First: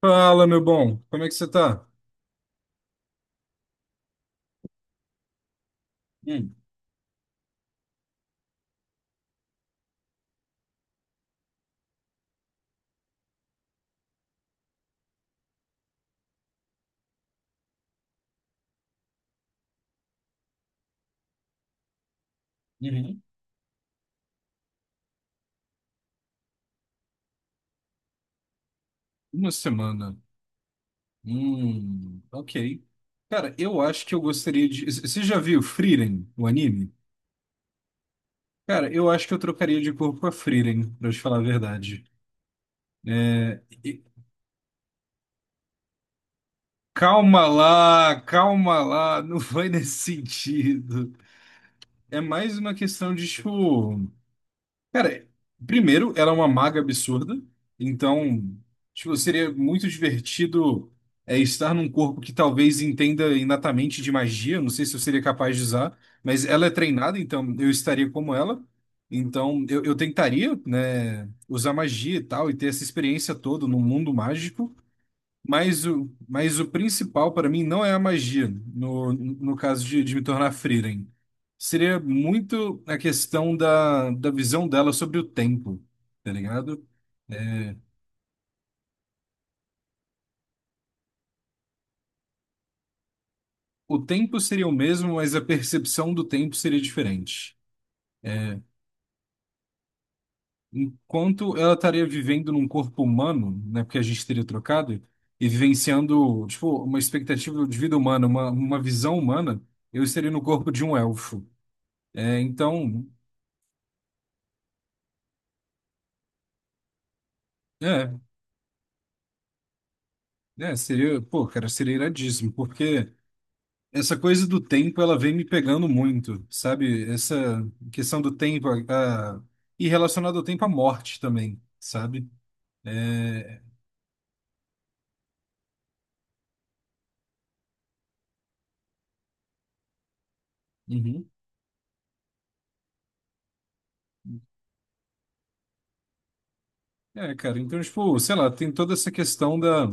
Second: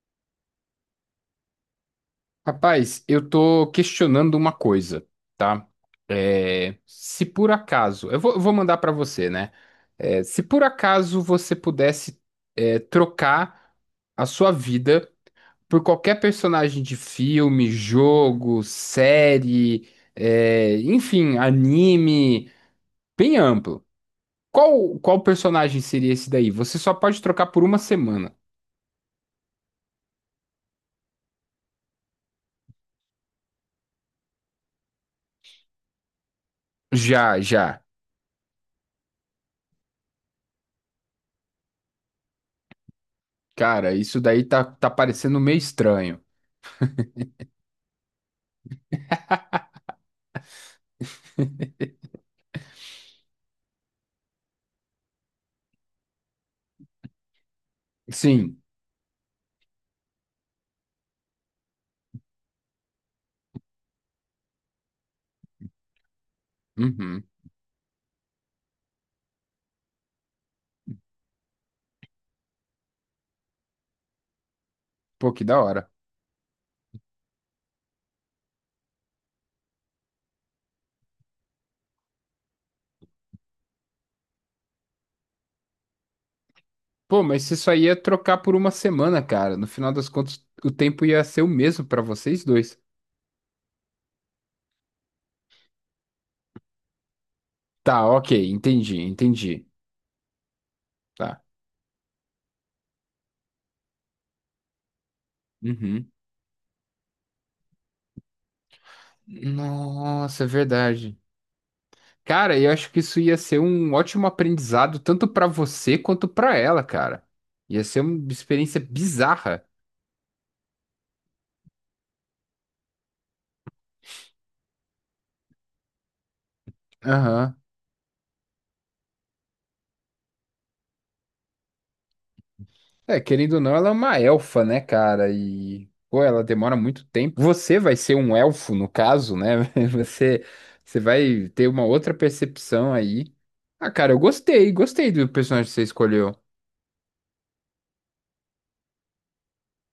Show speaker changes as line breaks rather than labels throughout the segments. Fala, meu bom, como é que você tá?
Rapaz, eu tô questionando uma coisa, tá?
Hum,
É, se por acaso, eu vou mandar pra você, né? É, se por acaso você pudesse, é, trocar a sua vida por qualquer personagem de filme, jogo, série, é, enfim, anime,
uhum.
bem amplo. Qual personagem seria esse daí? Você só pode trocar por uma semana.
Uma semana. Ok. Cara, eu acho que eu gostaria de. Você já viu Frieren, o anime?
Já, já.
Cara, eu acho que eu trocaria de corpo com a Frieren, pra te falar a verdade. É,
Cara,
e-
isso daí tá parecendo meio estranho.
Calma lá, não foi nesse sentido. É mais uma questão de, tipo. Cara, primeiro, ela é uma maga absurda, então,
Sim.
tipo, seria muito divertido estar num corpo que talvez entenda inatamente de magia, não sei se eu seria capaz de usar, mas ela é treinada,
Uhum.
então eu estaria como ela, então eu tentaria, né, usar magia e tal, e ter essa experiência toda num mundo mágico,
Pô, que da
mas
hora.
o, mas o principal para mim não é a magia, no caso de me tornar Frieren. Seria muito a questão da visão dela sobre o tempo, tá ligado?
Pô, mas você só ia trocar por uma semana, cara. No final das contas, o tempo ia ser o mesmo pra vocês dois.
O tempo seria o mesmo, mas a percepção do tempo seria diferente.
Tá, ok, entendi, entendi. Tá.
Enquanto ela estaria vivendo num corpo humano, né, porque a gente teria trocado, e
Uhum.
vivenciando, tipo, uma expectativa de vida humana, uma visão humana, eu estaria no
Nossa, é
corpo de um
verdade.
elfo. É,
Cara, eu acho que
então.
isso ia ser um ótimo aprendizado, tanto pra você quanto pra ela, cara. Ia ser
É,
uma experiência bizarra.
Seria, pô, cara, seria iradíssimo, porque essa coisa do tempo, ela vem me pegando muito, sabe?
Aham.
Essa questão do tempo, e relacionado ao tempo, a morte também, sabe?
É, querendo
É,
ou não, ela é uma elfa, né, cara? E, pô, ela demora muito tempo. Você vai ser um elfo, no caso, né? Você, você
uhum.
vai ter uma outra percepção aí. Ah, cara, eu gostei, gostei do personagem que você escolheu.
É, cara, então, tipo, sei lá, tem toda essa questão da,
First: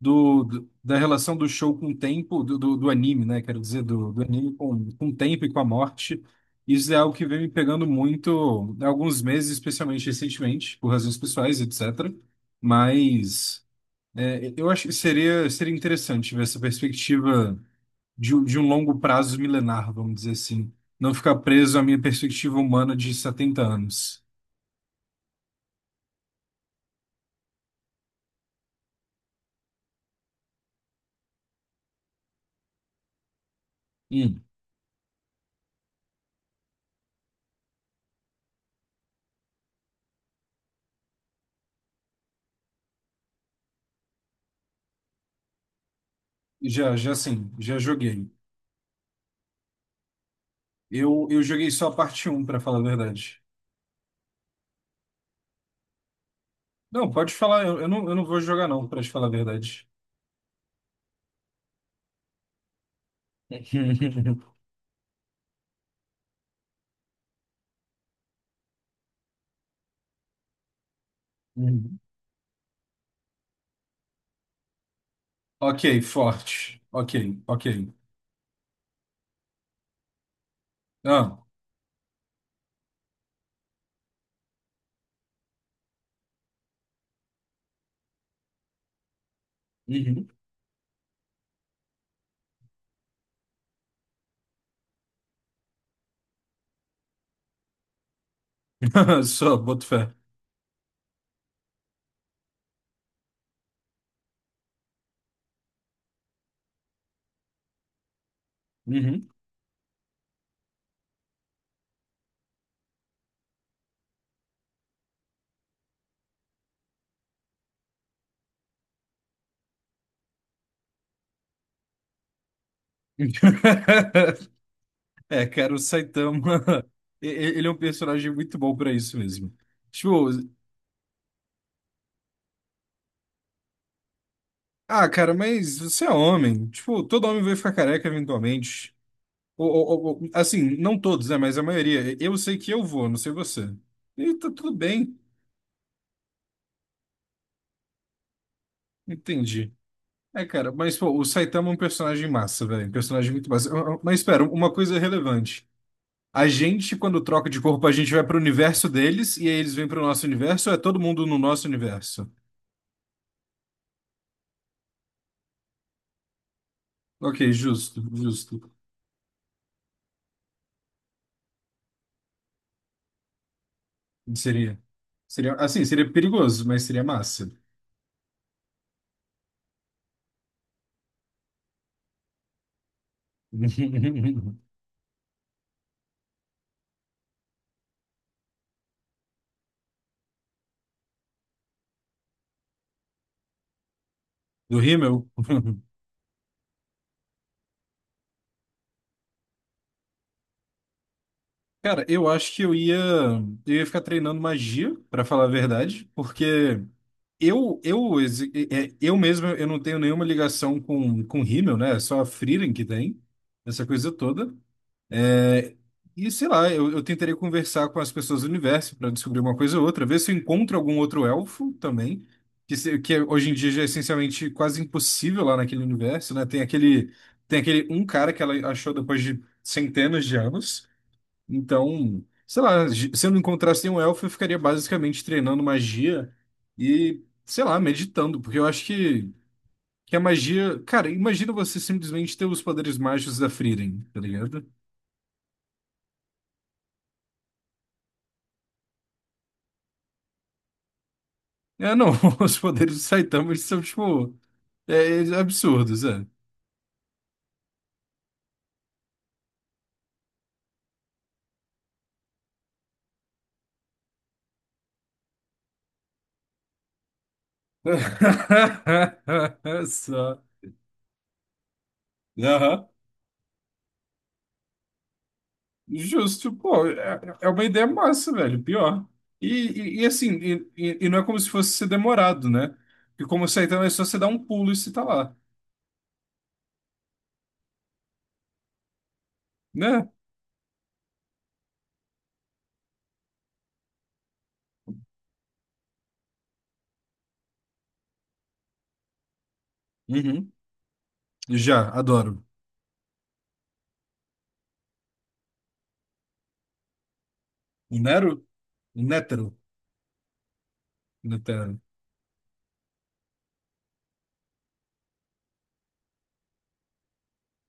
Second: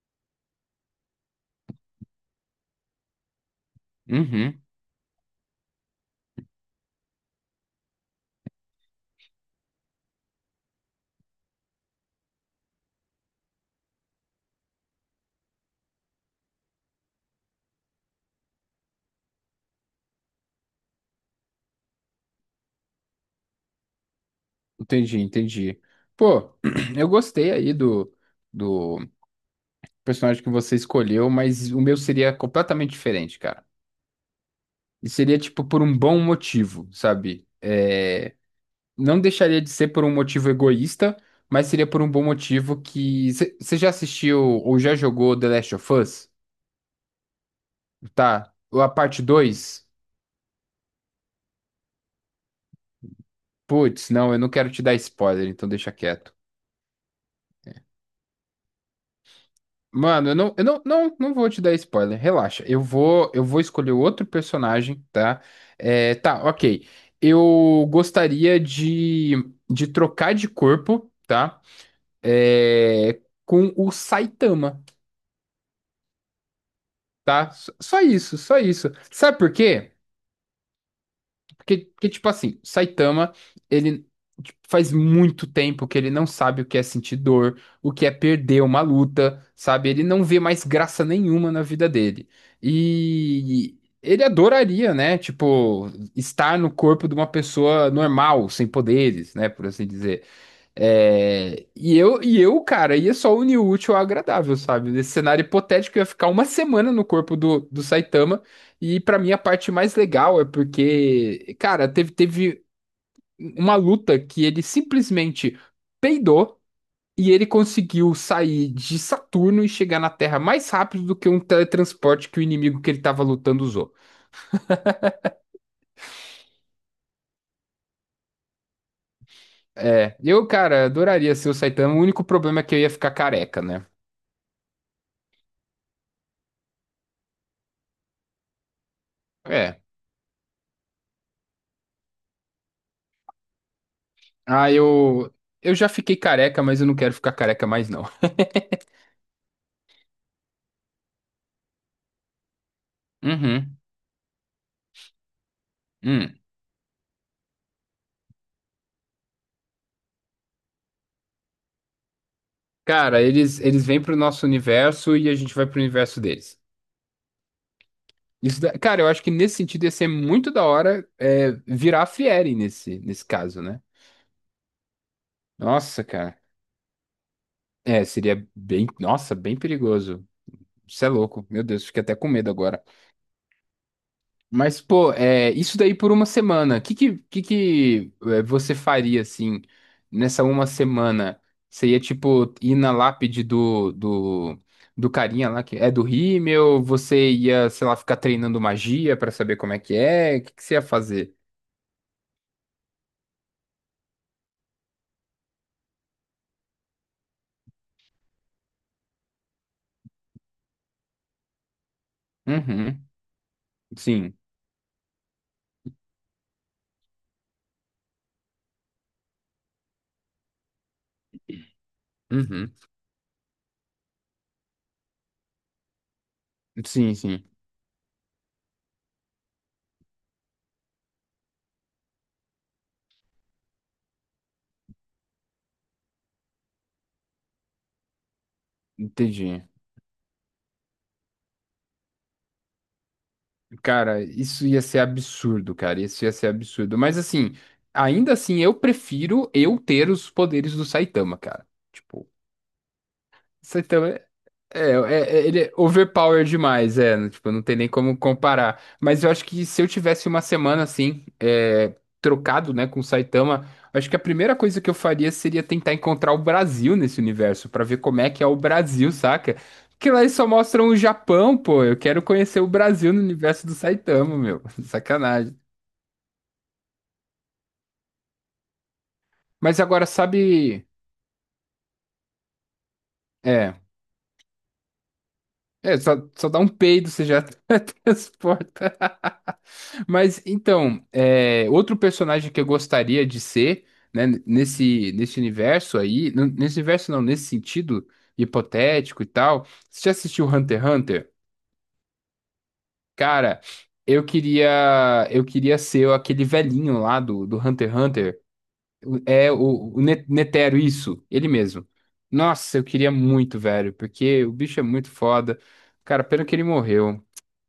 da relação do show com o tempo, do anime, né? Quero dizer, do anime
Uhum,
com o tempo e com a morte. Isso é algo que vem me pegando muito há alguns meses, especialmente recentemente, por razões pessoais, etc. Mas eu acho que seria interessante ver essa perspectiva de um longo prazo milenar, vamos dizer assim. Não ficar preso à minha perspectiva humana de 70 anos.
entendi, entendi. Pô, eu gostei aí do personagem que você escolheu, mas o meu seria completamente diferente, cara.
Hum,
E seria, tipo, por um bom motivo, sabe? É. Não deixaria de ser por um motivo egoísta, mas seria por um bom motivo que. Você já assistiu ou já jogou The Last of Us?
já sim, já joguei.
Tá. A parte 2.
Eu joguei só a parte um para falar a verdade.
Putz, não, eu não quero te dar spoiler, então deixa quieto.
Não, pode falar, eu não vou jogar não, para te falar a verdade.
Mano, eu não vou te dar spoiler, relaxa. Eu vou escolher outro personagem, tá? É, tá, ok. Eu gostaria de trocar de corpo, tá?
Uhum.
É, com o Saitama.
Ok, forte. Ok,
Tá?
ok.
Só isso, só isso. Sabe por quê?
Ah,
Porque, tipo assim, Saitama, ele tipo, faz muito tempo que ele não sabe o que é sentir dor, o que é perder uma luta, sabe? Ele não
uhum.
vê mais graça nenhuma na vida dele. E ele adoraria, né? Tipo, estar no corpo de uma pessoa normal, sem poderes, né?
Só,
Por assim
boto fé.
dizer. É, e eu, cara, ia só unir o útil ao agradável, sabe? Nesse cenário hipotético, eu ia ficar uma semana no corpo do Saitama. E pra
Uhum.
mim, a parte mais legal é porque, cara, teve uma luta que ele simplesmente peidou e ele conseguiu sair de Saturno e chegar na Terra mais rápido do que um teletransporte que o inimigo que ele tava lutando usou.
É, cara, o Saitama, e- e- ele é um personagem muito bom pra isso mesmo.
É,
Tipo,
eu, cara, adoraria ser o Saitama. O único problema é que eu ia ficar careca, né?
ah, cara, mas você é homem. Tipo, todo homem vai ficar careca eventualmente. Ou,
É.
ou- ou- ou- assim, não todos, né? Mas a maioria. Eu sei que eu vou, não sei você. E tá
Ah,
tudo bem.
Eu já fiquei careca, mas eu não quero ficar careca mais, não.
Entendi. É, cara, mas pô, o Saitama é um personagem massa, velho. Um personagem muito massa.
Uhum.
Ah, ah, mas espera, uma coisa relevante.
Hum.
A gente, quando troca de corpo, a gente vai pro universo deles e aí eles vêm pro nosso universo ou é todo mundo no nosso universo?
Cara, eles, vêm pro nosso universo e a gente vai pro universo deles.
Ok, justo, justo.
Cara, eu acho que nesse sentido ia ser muito da hora é, virar a Fieri nesse caso, né?
Seria, seria, assim,
Nossa,
seria
cara.
perigoso, mas seria massa.
É, seria bem. Nossa, bem perigoso. Isso é louco. Meu Deus, fiquei até com medo agora. Mas, pô, é, isso daí por uma semana. O que que é, você faria, assim, nessa uma semana? Você ia, tipo, ir na lápide do, do,
Do
do
rímel?
carinha lá, que é do Rímel? Você ia, sei lá, ficar treinando magia pra saber como é que é? O que que você ia fazer?
Cara, eu acho que eu ia ficar treinando magia, pra falar a verdade, porque eu, exi- é, é, eu mesmo, eu não tenho nenhuma ligação com rímel, né? É só a Frieren que
Uhum,
tem, essa coisa
sim.
toda. E sei lá, eu tentarei conversar com as pessoas do universo para descobrir uma coisa ou outra, ver se eu encontro algum outro elfo também,
Uhum.
que, se- que hoje em dia já é essencialmente quase impossível lá naquele universo, né? Tem aquele,
Sim, sim.
tem aquele um cara que ela achou depois de centenas de anos. Então, sei lá, se eu não encontrasse nenhum elfo, eu ficaria basicamente treinando magia e, sei lá, meditando, porque eu acho
Entendi.
que a magia. Cara, imagina você simplesmente ter os poderes mágicos da Frieren, tá
Cara,
ligado?
isso ia ser absurdo, cara. Isso ia ser absurdo. Mas, assim, ainda assim, eu prefiro eu ter os poderes do Saitama, cara.
É, não,
Tipo.
os poderes do Saitama eles são,
Você também.
tipo, é,
Ele é
absurdos, é.
overpower demais, é, não- tipo, não tem nem como comparar. Mas eu acho que se eu tivesse uma semana assim, é, trocado, né, com o Saitama, acho que a primeira coisa que eu faria seria tentar encontrar o Brasil nesse universo, pra ver como é que é o Brasil, saca? Porque lá eles
Só.
só mostram o Japão, pô. Eu quero conhecer o
Aham.
Brasil no universo do Saitama, meu. Sacanagem.
Justo, pô, é uma ideia massa, velho, pior. E,
Mas
e,
agora,
e assim,
sabe.
e não é como se fosse ser demorado, né? Porque como o
É,
Saitama é só você dar um pulo e você tá lá,
só dá um peido, você já transporta.
né?
Mas então, é, outro personagem que eu gostaria de ser, né, nesse, universo aí, nesse universo não, nesse sentido hipotético e tal. Você já assistiu
Uhum.
Hunter x Hunter?
Já, adoro.
Cara, eu queria eu queria ser aquele velhinho lá do, do Hunter x Hunter.
Nero?
É
Nétero?
o, o Netero, isso, ele
Netero.
mesmo. Nossa, eu queria muito, velho, porque o bicho é muito foda. Cara, pena que ele morreu.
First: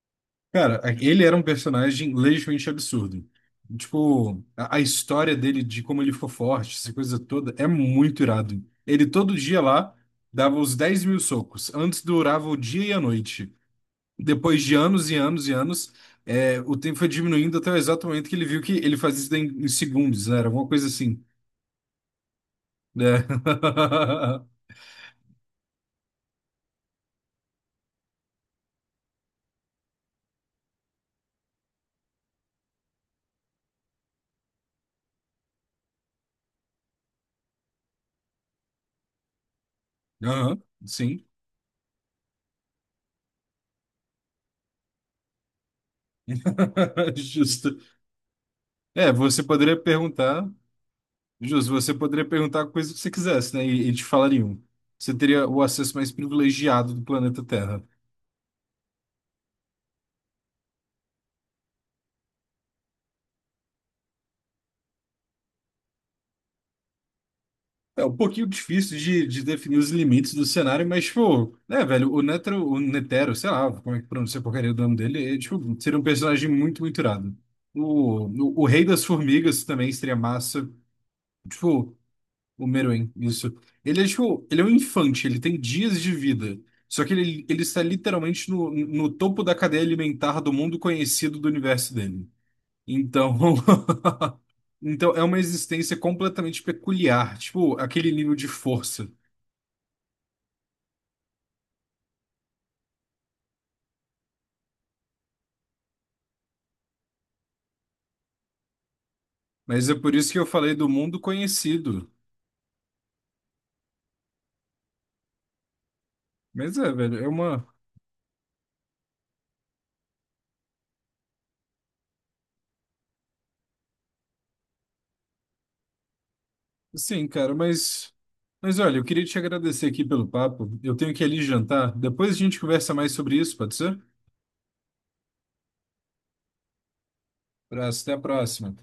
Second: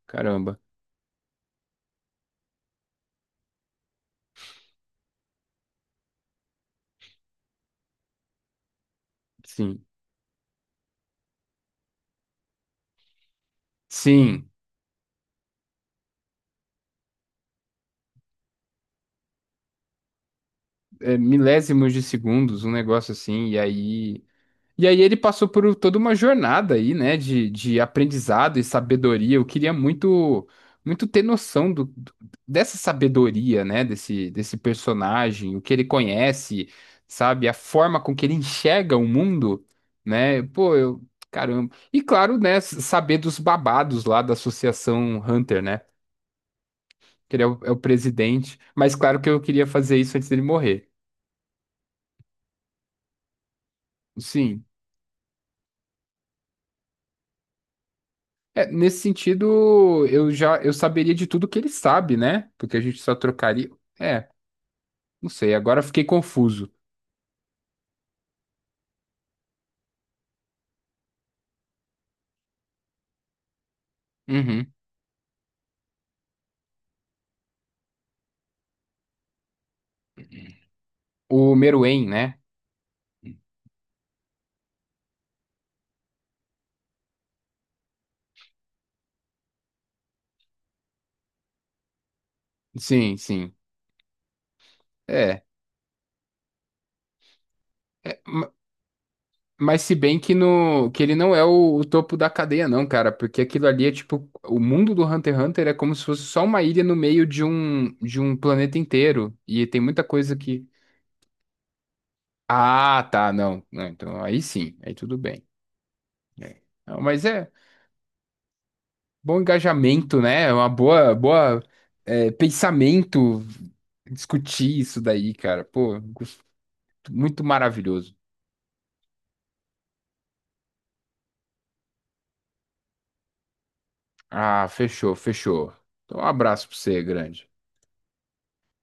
Caramba.
Cara, ele era um personagem legitimamente absurdo. Tipo, a história dele, de como ele ficou forte, essa coisa toda, é muito irado. Ele todo dia
Sim.
lá dava os 10.000 socos. Antes durava o dia e a noite.
Sim.
Depois de anos e anos e anos, o tempo foi diminuindo até o exato momento que ele viu que ele fazia isso em, segundos, né? Era alguma coisa
É,
assim,
milésimos de segundos, um negócio
né?
assim, e aí. E aí ele passou por toda uma jornada aí, né, de aprendizado e sabedoria. Eu queria muito muito ter noção dessa sabedoria, né, desse personagem, o que ele conhece, sabe, a forma com que ele enxerga o mundo, né?
Aham,
Pô, eu,
sim.
caramba. E claro, né, saber dos babados lá da Associação Hunter, né? Que ele é o,
Justo.
é o presidente, mas
É,
claro que eu
você
queria
poderia
fazer isso antes dele
perguntar.
morrer.
Você poderia perguntar a coisa que você quisesse, né? E te falariam.
Sim.
Você teria o acesso mais privilegiado do planeta Terra.
É, nesse sentido, eu já eu saberia de tudo que ele sabe, né? Porque a gente só trocaria. É, não sei, agora fiquei confuso.
É um pouquinho difícil de definir os limites do cenário, mas, tipo, né, velho, o Netero, sei lá, como é que pronuncia a
Uhum.
porcaria do nome dele, tipo, seria um personagem muito, muito irado. O Rei das Formigas também seria massa.
O
Tipo,
Meruem, né?
o Meruem, isso. Ele é tipo, ele é um infante, ele tem dias de vida. Só que ele está literalmente no topo da cadeia alimentar do mundo conhecido do universo dele.
Sim,
Então,
sim.
então é uma
É.
existência completamente peculiar, tipo aquele
é,
nível de
ma-
força.
mas se bem que ele não é o topo da cadeia, não, cara. Porque aquilo ali é tipo. O mundo do Hunter x Hunter é como se fosse só uma ilha no meio de um planeta inteiro. E tem
Mas é
muita
por isso
coisa
que eu
que.
falei do mundo conhecido.
Ah, tá, não. Não, então aí sim, aí tudo bem. É.
Mas é,
Não,
velho,
mas
é
é.
uma,
Bom engajamento, né? É uma boa, boa, é, pensamento discutir isso daí, cara. Pô,
sim,
muito
cara, mas
maravilhoso.
mas olha, eu queria te agradecer aqui pelo papo. Eu tenho que ir ali jantar. Depois a gente conversa mais sobre isso, pode ser?
Ah, fechou, fechou. Então, um abraço pra você, grande.
Abraço, até a próxima.